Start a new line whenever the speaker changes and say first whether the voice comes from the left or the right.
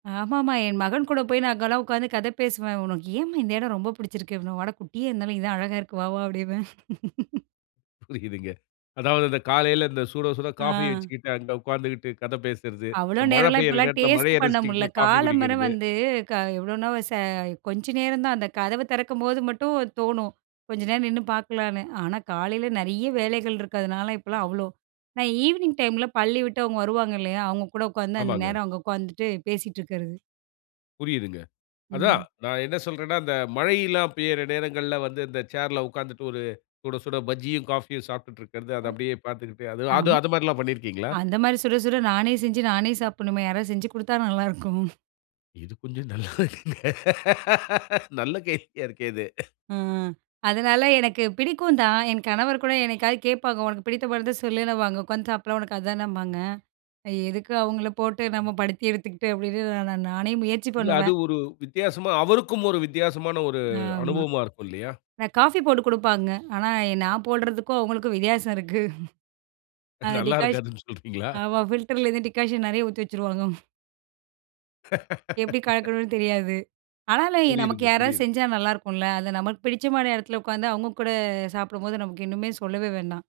right: ஆமாமா. என் மகன் கூட போய் நான் அங்கலாம் உக்காந்து கத பேசுவேன். உனக்கு ஏம்மா! இந்த இடம் ரொம்ப பிடிச்சிருக்கு? அப்பிடின்னுவான். வாடா! குட்டியா இருந்தாலும் இதான் அழகா இருக்கு. வா! வா! அப்டீம்பேன்
left: புரியுதுங்க. அதாவது இந்த காலையில இந்த சுடசுட காஃபி
right: ஆ.
left: வச்சுக்கிட்டு, அங்க உக்காந்துகிட்டு கத பேசுறது,
right: அவ்ளோ
left: இந்த மழ
right: நேரம்லாம்
left: பெய்யிற
right: இப்பல்லாம்
left: நேரத்தில
right: டேஸ்ட்
left: மழைய
right: பண்ண முடியல.
left: ரசிச்சுகிட்டே காஃபி
right: காலையில
left: குடிக்கிறது.
right: வந்து, கா எவ்வளவுன்னா ச கொஞ்ச நேரந்தான், அந்த கதவ திறக்கும்போது மட்டும் தோணும். கொஞ்ச நேரம் நின்னு பாக்கலான்னு. ஆனா, காலையில நெறைய வேலைகள் இருக்கிறதுனால, இப்பல்லாம் அவ்ளோ நான் ஈவினிங் டைம்ல பள்ளி விட்டு அவுங்க வருவாங்க இல்லயா! அவுங்க கூட உக்காந்து அந்த
left: ஆமாங்க.
right: நேரம் அங்க உக்காந்துட்டு பேசிட்டுருக்கிறது.
left: புரியுதுங்க. அதான்,
right: ம்.
left: நான் என்ன சொல்றேன்னா, இந்த மழை எல்லாம் பெய்யிற நேரங்கள்ல வந்து, இந்த சேர்ல உக்காந்துட்டு ஒரு சுடசுட பஜ்ஜியும், காஃபியும் சாப்பிட்டுட்டு இருக்கிறது, அது அப்படியே பாத்துக்கிட்டு, அது அது
right: அம்.
left: அதுமாரிலாம் பண்ணியிருக்கீங்களா?
right: அந்தமாரி சுடசுட நானே செஞ்சு, நானே சாப்பிபுட்ணும்மே! யாராவது செஞ்சு குடுத்தா நல்லாருக்கும்.
left: இது கொஞ்சம் நல்லா இருக்குங்க. நல்ல கேள்வியா இருக்கே இது.
right: ஆ. அதனால எனக்கு பிடிக்கும் தான். என் கணவர்கூட என்னைக்காவது கேப்பாங்க. உனக்கு பிடித்த படத்த சொல்லுன்னுவாங்க. நம்ம அங்க உக்காந்து சாப்பிட்லாம், உனக்கு அதானபாங்க. எ எதுக்கு அவுங்கள போட்டு நம்ம படுத்தி எடுத்துகிட்டு [unintelligible] நா நா நானே முயற்சி
left: இல்ல. அது
right: பண்ணுவேன்.
left: ஒரு வித்தியாசமா, அவருக்கும் ஒரு வித்தியாசமான ஒரு
right: ஆமா.
left: அனுபவமா இருக்கும் இல்லயா!
right: நான் காஃபி போட்டு குடுப்பாங்க. ஆனா, நான் போடுறதுக்கும் அவுங்களுக்கும் வித்தியாசம் இருக்கு. அந்த
left: நல்லா
right: டிக்காஸ்
left: இருக்காதுன்னு சொல்றீங்களா?
right: ஆமா, ஃபில்டரிலருந்து டிகாக்ஷன் நெறைய ஊத்தி வச்சுருவாங்க. ம். எப்பிடி கலக்கணுன்னு தெரியாது. ஆனாலும், நமக்கு
left: புரியுதுங்க.
right: யாராது
left: புரியுது.
right: செஞ்சா நல்லாயிருக்குல்ல. அது நமக்கு பிடிச்சமான எடத்துல உக்காந்து, அவுங்க கூட சாப்பிடும்போது, நமக்கு இன்னுமே சொல்லவே வேண்டாம்.